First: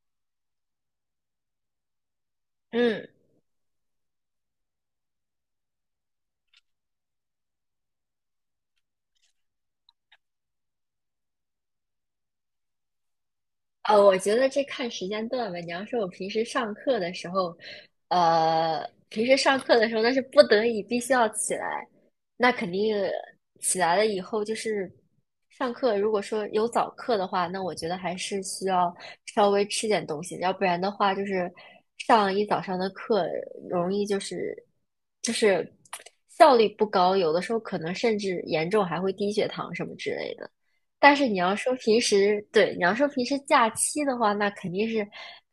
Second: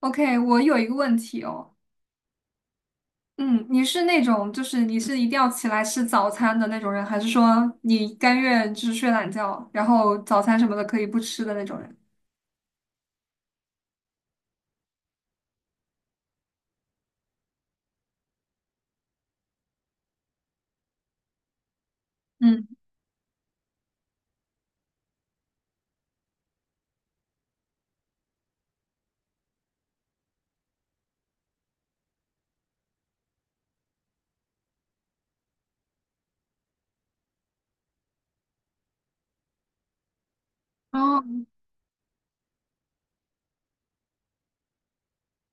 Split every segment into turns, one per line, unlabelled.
OK，我有一个问题哦，
嗯，
嗯，你是那种就是你是一定要起来吃早餐的那种人，还是说你甘愿就是睡懒觉，然后早餐什么的可以不吃的那种人？
我觉得这看时间段吧。你要说，我平时上课的时候，平时上课的时候那是不得已必须要起来，那
嗯，
肯定起来了以后就是上课。如果说有早课的话，那我觉得还是需要稍微吃点东西，要不然的话就是上一早上的课容易就是效率不高，有的时候可能甚至严重还会低血糖什么之类的。但是你
哦，
要说平时，对，你要说平时假期的话，那肯定是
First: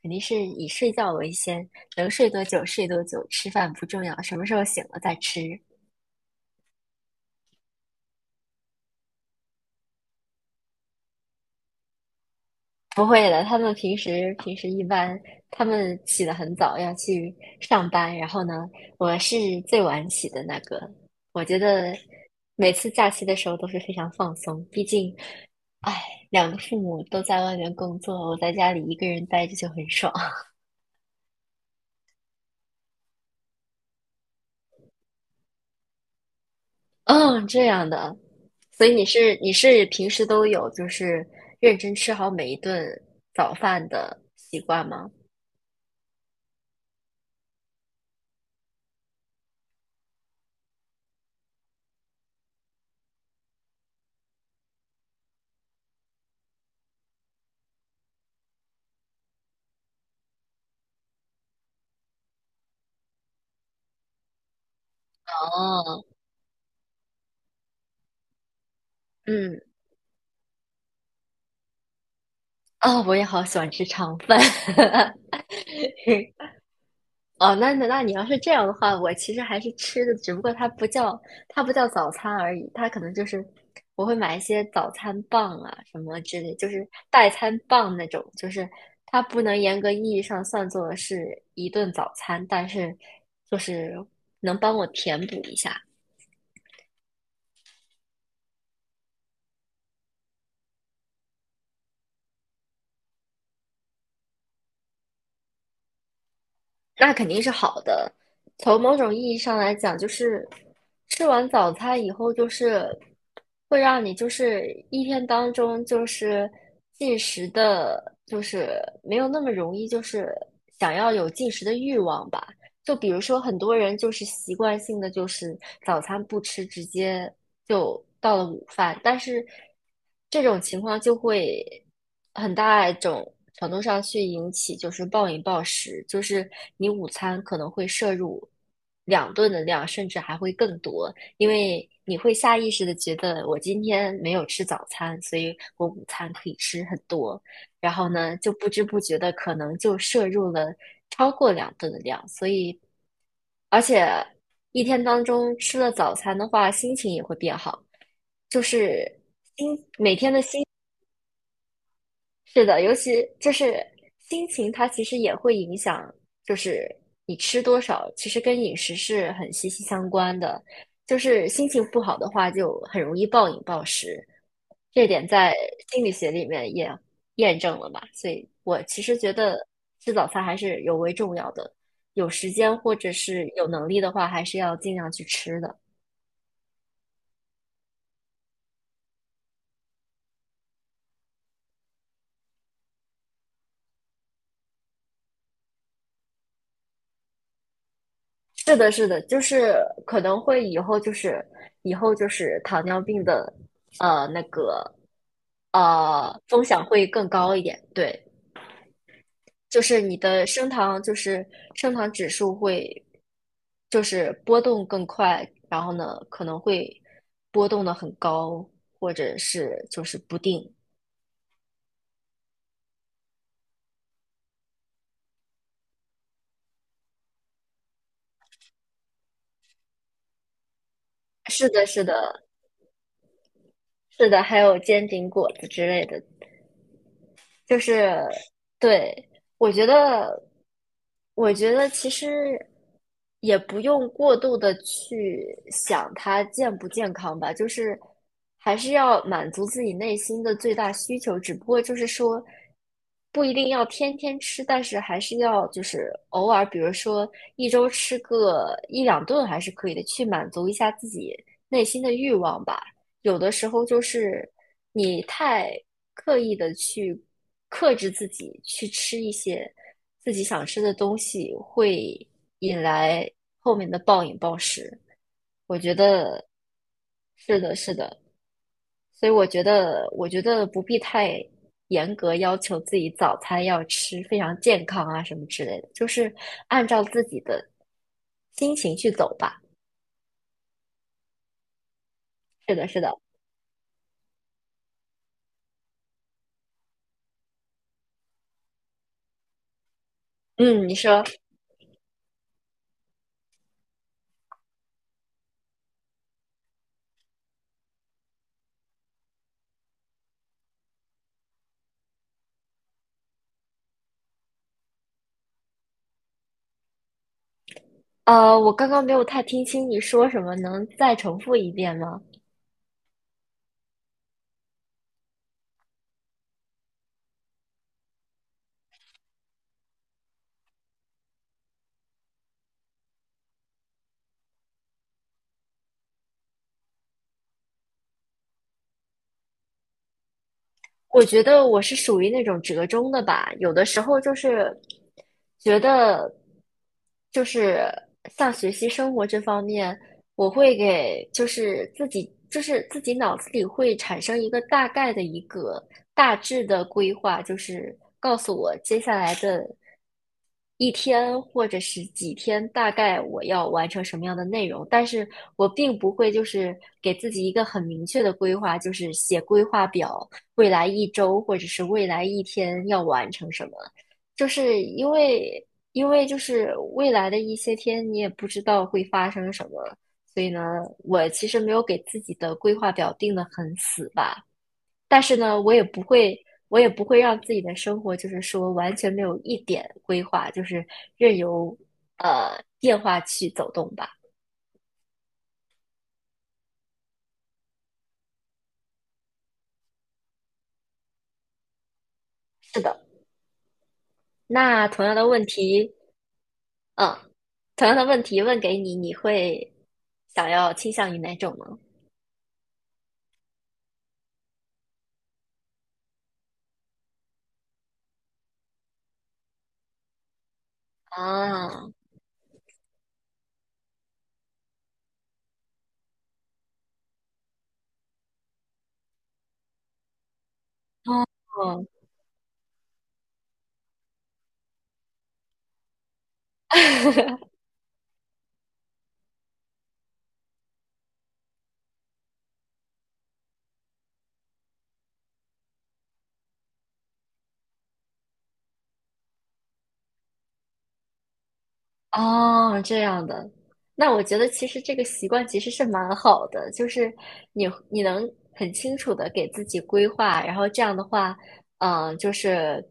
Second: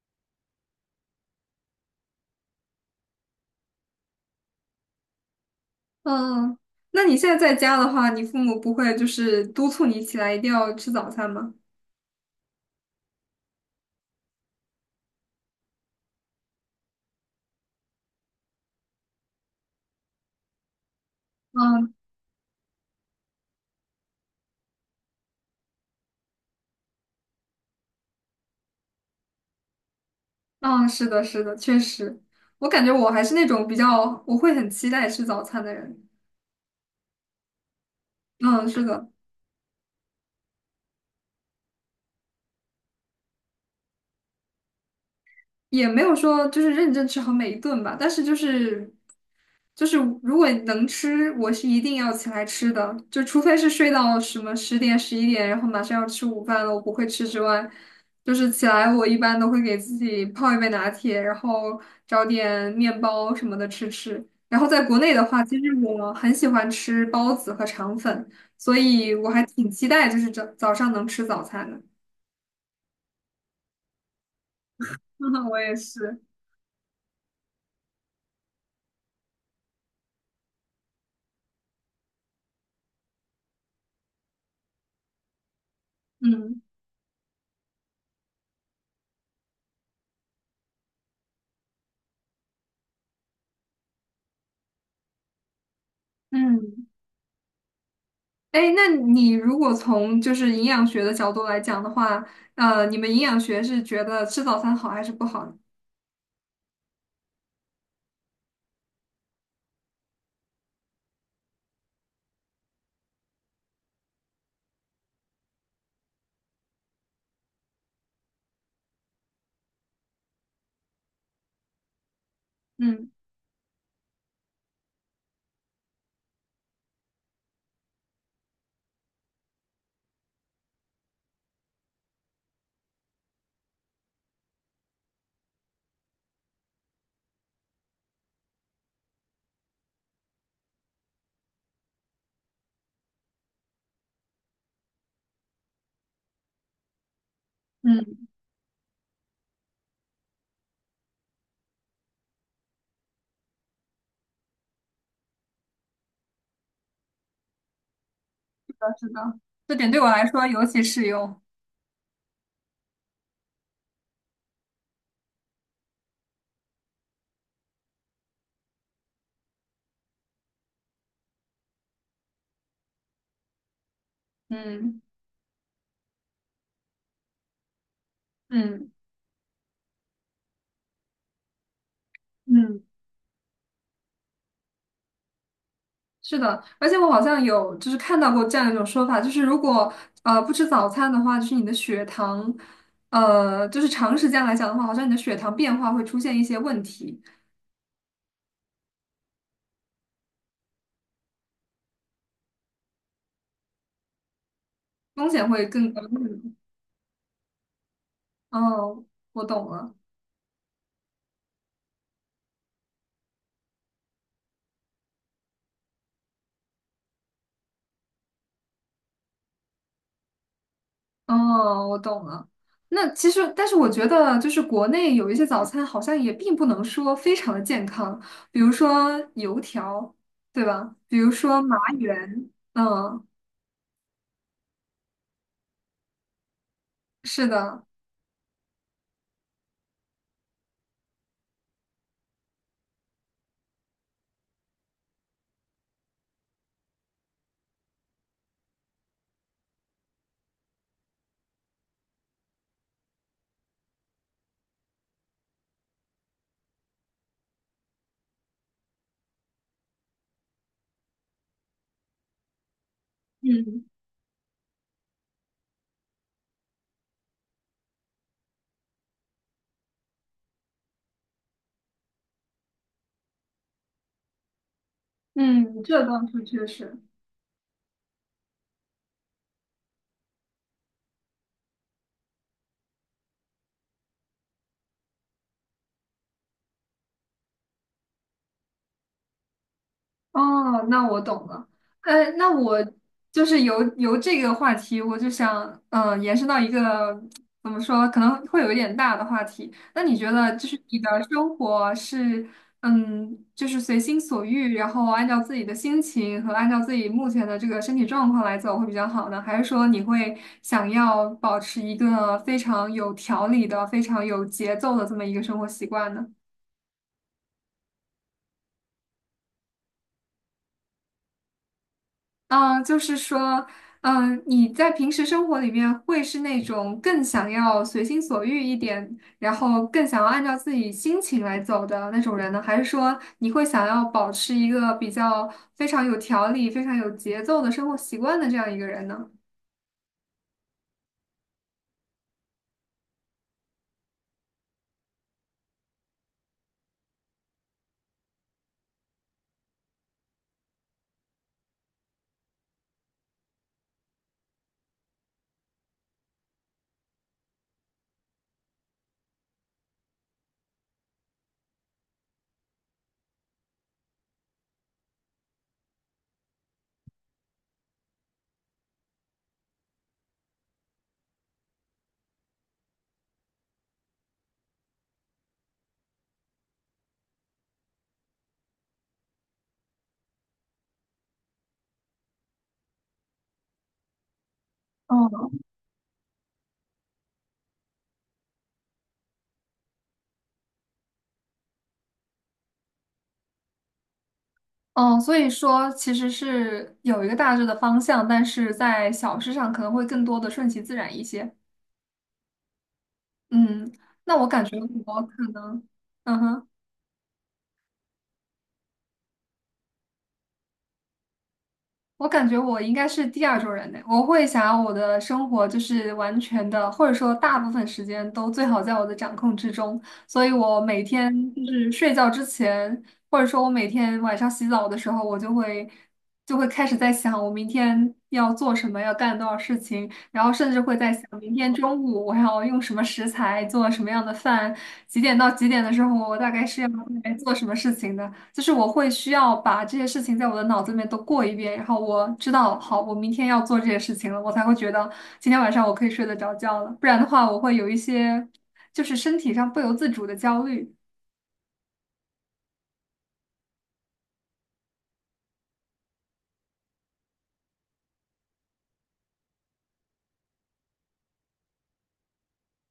肯定是以睡觉为先，能睡多久睡多久，吃饭不重要，什么时候醒了再吃。
嗯，那你现在在家的话，你父母不会就是督促你起来一定要吃早餐吗？
不会的，他们平时平时一般，他们起得很早，要去上班。然后呢，我是最晚起的那个。我觉
嗯
得每次假期的时候都是非常放松，毕竟，哎，两个父母都在外面工作，我在家里一个人待着就很爽。
嗯，是的，是的，确实，我感觉我还是那种比较我会很期待吃早餐的人。
嗯，这样的，
嗯，是
所以你
的。
是你是平时都有就是认真吃好每一顿早饭的习惯吗？
也没有说就是认真吃好每一顿吧，但是就是就是如果能吃，我是一定要起来吃的，就除非是睡到什么10点11点，然后马上要吃午饭了，我不会吃之外，就是起来我一般都会给自己泡一杯拿铁，然后找点面包什么的吃吃。然后在国内的话，其实
哦，
我很喜欢吃包子和肠粉，所以我还
嗯，
挺期待就是早早上能吃早餐的。
哦，我也好喜欢吃肠饭。
我也是，
哦，那你要是这样的话，我其实还是吃的，只不过它不叫早餐而已，它可能就是我会买一些早餐棒啊什么之类，
嗯。
就是代餐棒那种，就是它不能严格意义上算作是一顿早餐，但是就是能帮我填补一下。
嗯。哎，那你如果从就是营养学的角度来讲的话，你们营养学是觉得吃早餐好还是不好呢？
那肯定是好的。从某种意义上来讲，就是吃完早餐以后，就是会让你就是一天当中就是进食的，就是没有那么容易，就是想要有进食的欲望吧。就比
嗯，
如说，很多人就是习惯性的就是早餐不吃，直接就到了午饭，但是这种情况就会很大一种程度上去引起就是暴饮暴食，就是你午餐可能会摄入两顿的量，甚至还会更多，因为你会下意识的觉得我今天没有吃早餐，所以我午餐可以吃很多，然后
嗯，
呢，就不知不觉的可能就摄入了。超过两顿的量，所以而且一天当中吃了早餐的话，心情也会变好。就
我
是
知道，这
心，
点对我
没，
来说尤其适用。
是的，尤其就是心情，它其实也会影响，就是你吃多少，其实跟饮食是很息息相关的。就是心情不好的话，就很容易暴饮暴食，
嗯
这点在心理学里面也验证了吧？所以我
嗯
其实觉得吃早餐还是尤为重要的，有时间
嗯，
或者是有能力的话，还是要尽量去吃的。
是的，而且我好像有就是看到过这样一种说法，就是如果不吃早餐的话，就是你的血糖，就是长时间来讲的话，好像你的血糖变化会出现一些问题，
是的，是的，就是可能会以后就是糖尿病的那个
风险会更高。嗯
风险会更高一点，对，
哦，我懂
就
了。
是你的升糖指数会就是波动更快，然后呢可能会波动的很高，或者是就是不定。
哦，我懂了。那其实，但是我觉得，就是国内有一些早餐好像也并不能说非常的健康，比如说油条，对吧？比如说
是
麻
的，是的，
圆，嗯，
是的，还有煎饼果子之类的，
是
就
的，
是对，我觉得，我觉得其实也不用过度的去想它健不健康吧，就是还是要满足自己内心的最大需求，只不过就是说不一定要天天吃，但是还是要就是偶尔，比如说一周吃个一两顿还是可以的，去满足一下自己内心的欲望吧。有的时候
嗯
就是你太刻意的去克制自己，去吃一些自己想吃的东西，会引来后面的暴饮暴食。我
嗯，
觉
这倒是
得
确实。
是的，是的，所以我觉得，不必太严格要求自己早餐要吃非常健康啊什么之类的，就是按照自己的心情去走吧。
哦，那我懂了。那
是
我
的，是的，
就是由这个话题，我就想，延伸到一个怎么说，可能会有一点大的话题。那你觉得，就是
嗯，你
你的
说。
生活是，嗯，就是随心所欲，然后按照自己的心情和按照自己目前的这个身体状况来走会比较好呢？还是说你会想要保持一个非常有条理的、非常有节奏的这么一个生活习惯呢？
我刚刚没有太听清你说什么，能再重复一遍吗？
嗯，就是说，嗯，你在平时生活里面会是那种更想要随心所欲一点，然后更想要按照自己心情来走的那种人呢？还是说你会想要保持一个比较非常有条理、非常有节奏的生活习惯的这样一个人呢？
我觉得我是属于那种折中的吧，有的时候就是觉得，就是像学习生活这方面，我会给就是自己脑子里会产生一个大概的一个大致的规划，就是告诉我接下来的一天或者是几天，大概我要完成什么样的内容，但是我并不会就是给自己一个很明确的规划，就是写规划表，未来一周或者是未来一天要完成什么，就是因为就是未来的一些天你也不知道会发生什么，所以呢，我其实没有给自己的规划表定得很死吧。但是
哦，
呢，我也不会让自己的生活就是说完全没有一点规划，就是任由变化去走动吧。
哦，所以说其实是有一个大致的方向，但是在小事上可能会更多的顺其自然一些。
是的，
嗯，那我感觉
那同样
我
的问
可能，
题，
嗯哼。
嗯，同样的问题问给你，你会想要倾向于哪种呢？
我感觉我应该是第二种人呢，我会想要我的生活就是完全的，或者说大部分时间都最好在我的掌控之中，所以我每天就
啊，
是睡觉之前，或者说我每天晚上洗澡的时候，我就会开始在想我明天要做什么，要干多少事情，然后甚至会在想明天
哦。
中午我要用什么食材做什么样的饭，几点到几点的时候我大概是要来 做什么事情的。就是我会需要把这些事情在我的脑子里面都过一遍，然后我知道，好，我明天要做这些事情了，我才会觉得今天晚上我可以睡得着觉了。不然的话，我会有一些就是身体上不由自主的焦虑。
哦，这样的，那我觉得其实这个习惯其实是蛮好的，就是你能很清楚的给自己规划，然后这样的话，就是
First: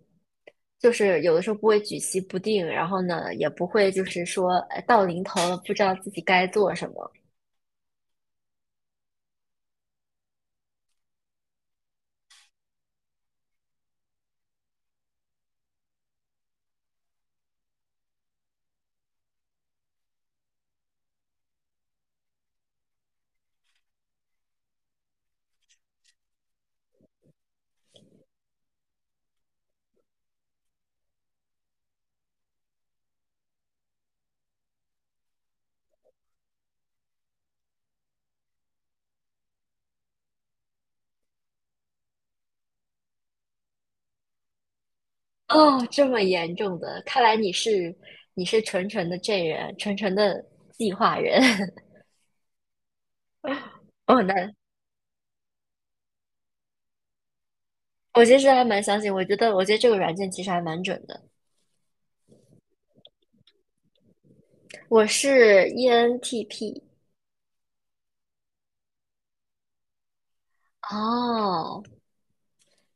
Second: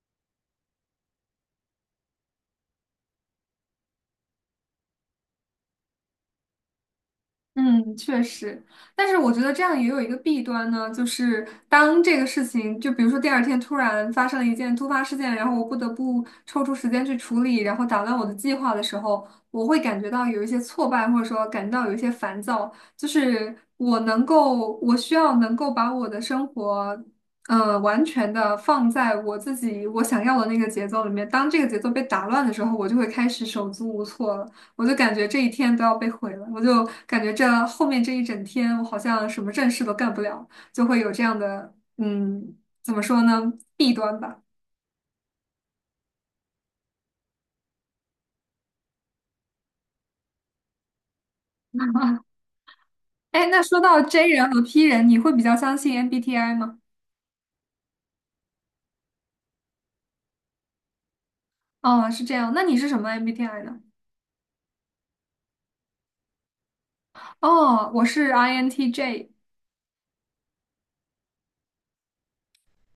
有的时候不会举棋不定，然后呢也不会就是说到临头了不知道自己该做什么。
嗯，确实，但是我觉得这样也有一个弊端呢，就是当这个事情，就比如说第二天突然发生了一件突发事件，然后我不得不抽出时间去处理，然后打乱我的计划的时候，我会感觉到有一些挫败，或者说感到有一些烦躁，就是我能够，我需要能够把我的生活，完全的放在我自己我想要的那个节奏里面，当这个节奏被打乱的时候，我就会开始手足无措了。我就感觉这一天都要被毁了，我就感觉这后面这一整天，我好像什么正事都干不了，就会有这样的，嗯，怎么说呢，弊端吧。
哦，这么严重的，看来你是纯纯的 J 人，纯纯的计划人。
哎，那说到
哦，
J 人
那
和 P 人，你会比较相信 MBTI 吗？
我其实还蛮相信，我觉得这个软件其实还蛮准的。
哦，是这样，那你是什么 MBTI 呢？
我是 ENTP，
哦，我是 INTJ。
哦，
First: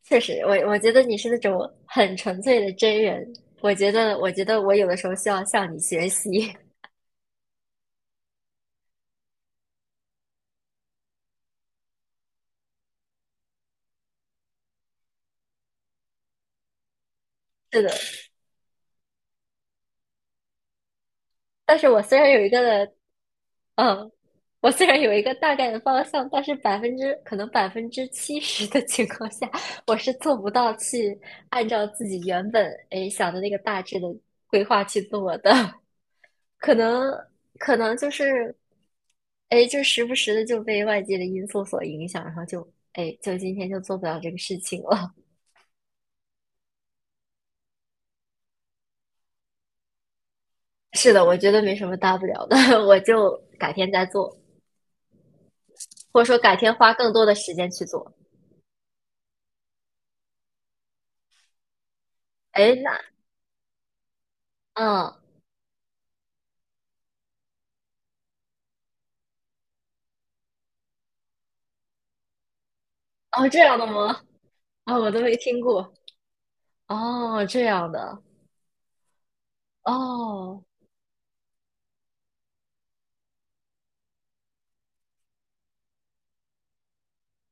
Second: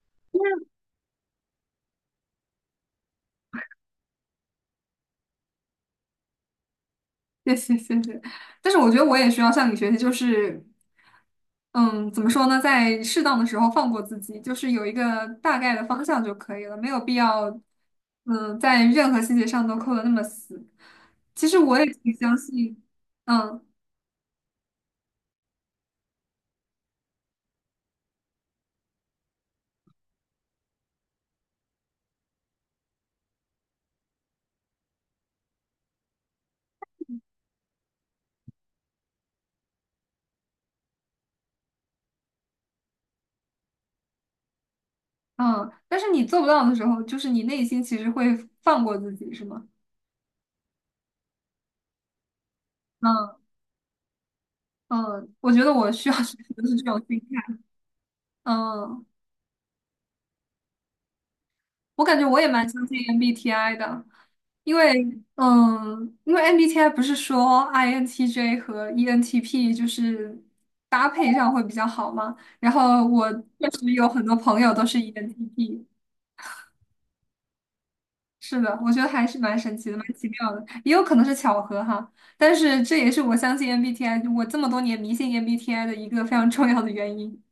确实，我觉得你是那种很纯粹的真人。我觉得我有的时候需要向你学习。
谢谢谢谢，但是我觉得我也需要向你学习，就是嗯，怎么说呢，在适当的时候放过自己，就是有一个大概的方向就可以了，没有必要，
是的，
在任何细节上都扣得那么死。其实我
但
也
是
挺相信，嗯
嗯，我虽然有一个大概的方向，但是70%的情况下，我是做不到去按照自己原本想的那个大致的规划去做的。可能可能就是，哎，就时不时的就被外界的因素所影响，然后就哎，就今天就做不了这个事情了。
嗯，但是你做不到的时候，就是你内心其实会放过自己，是吗？
是的，我觉得没什么大不了的，我就
嗯
改天再做，
嗯，我觉得我需要
或
学
者说
习
改
的
天
是这
花
种
更
心
多的时
态。
间去做。
嗯，我感觉我也蛮
哎，
相信
那
MBTI 的。因为，
嗯，
因为 MBTI 不是说 INTJ 和 ENTP 就是搭配上会比较好吗？然后我
哦，这
确
样的
实有
吗？
很多朋友都
啊、
是
我都没听
ENTP,
过。哦，这样的。
是的，我觉得还是蛮神奇的，蛮奇妙
哦，
的，也有可能是巧合哈。但是这也是我相信 MBTI,我这么多年迷信 MBTI 的一个非常重要的原因。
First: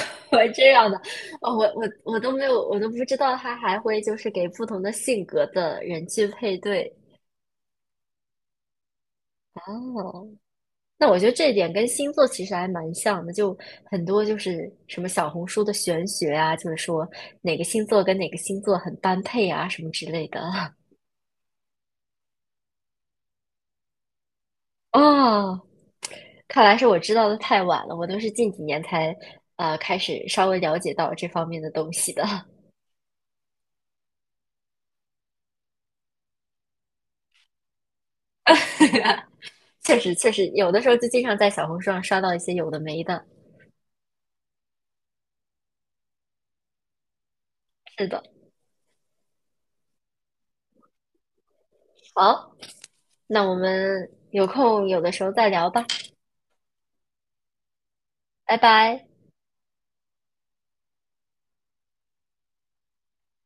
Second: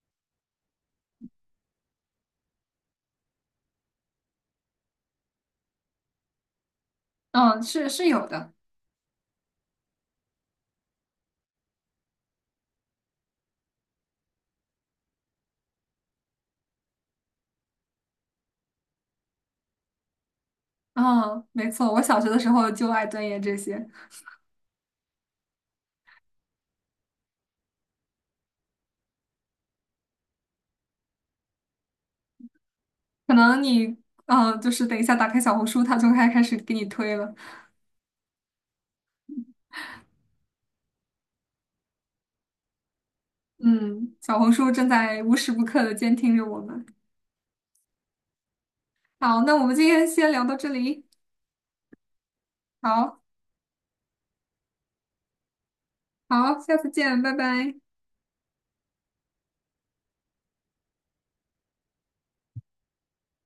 我这样的。哦，我都没有，我都不知道他还会就是给不同的性格的人去配对。
嗯，是是有的。
哦。那我觉得这一点跟星座其实还蛮像的，就很多就是什么小红书的玄学啊，就是说哪个星座跟哪个星座很般配啊，什么之类的。
嗯，没错，我小学的时候就爱钻研这些，
哦，看来是我知道的太晚了，我都是近几年才开始稍微了解到这方面的东西的。
可能你，就是等一下打开小红书，它就开始给你推了。
确实有的时候就经常在小红书上刷到一些有的没的。
嗯，小红书正在无时不刻的监听着我们。
是的，
好，那我们今天先聊到这里。
好，
好，
那我们有空有的时候再聊吧，
好，下次见，拜拜。
拜拜。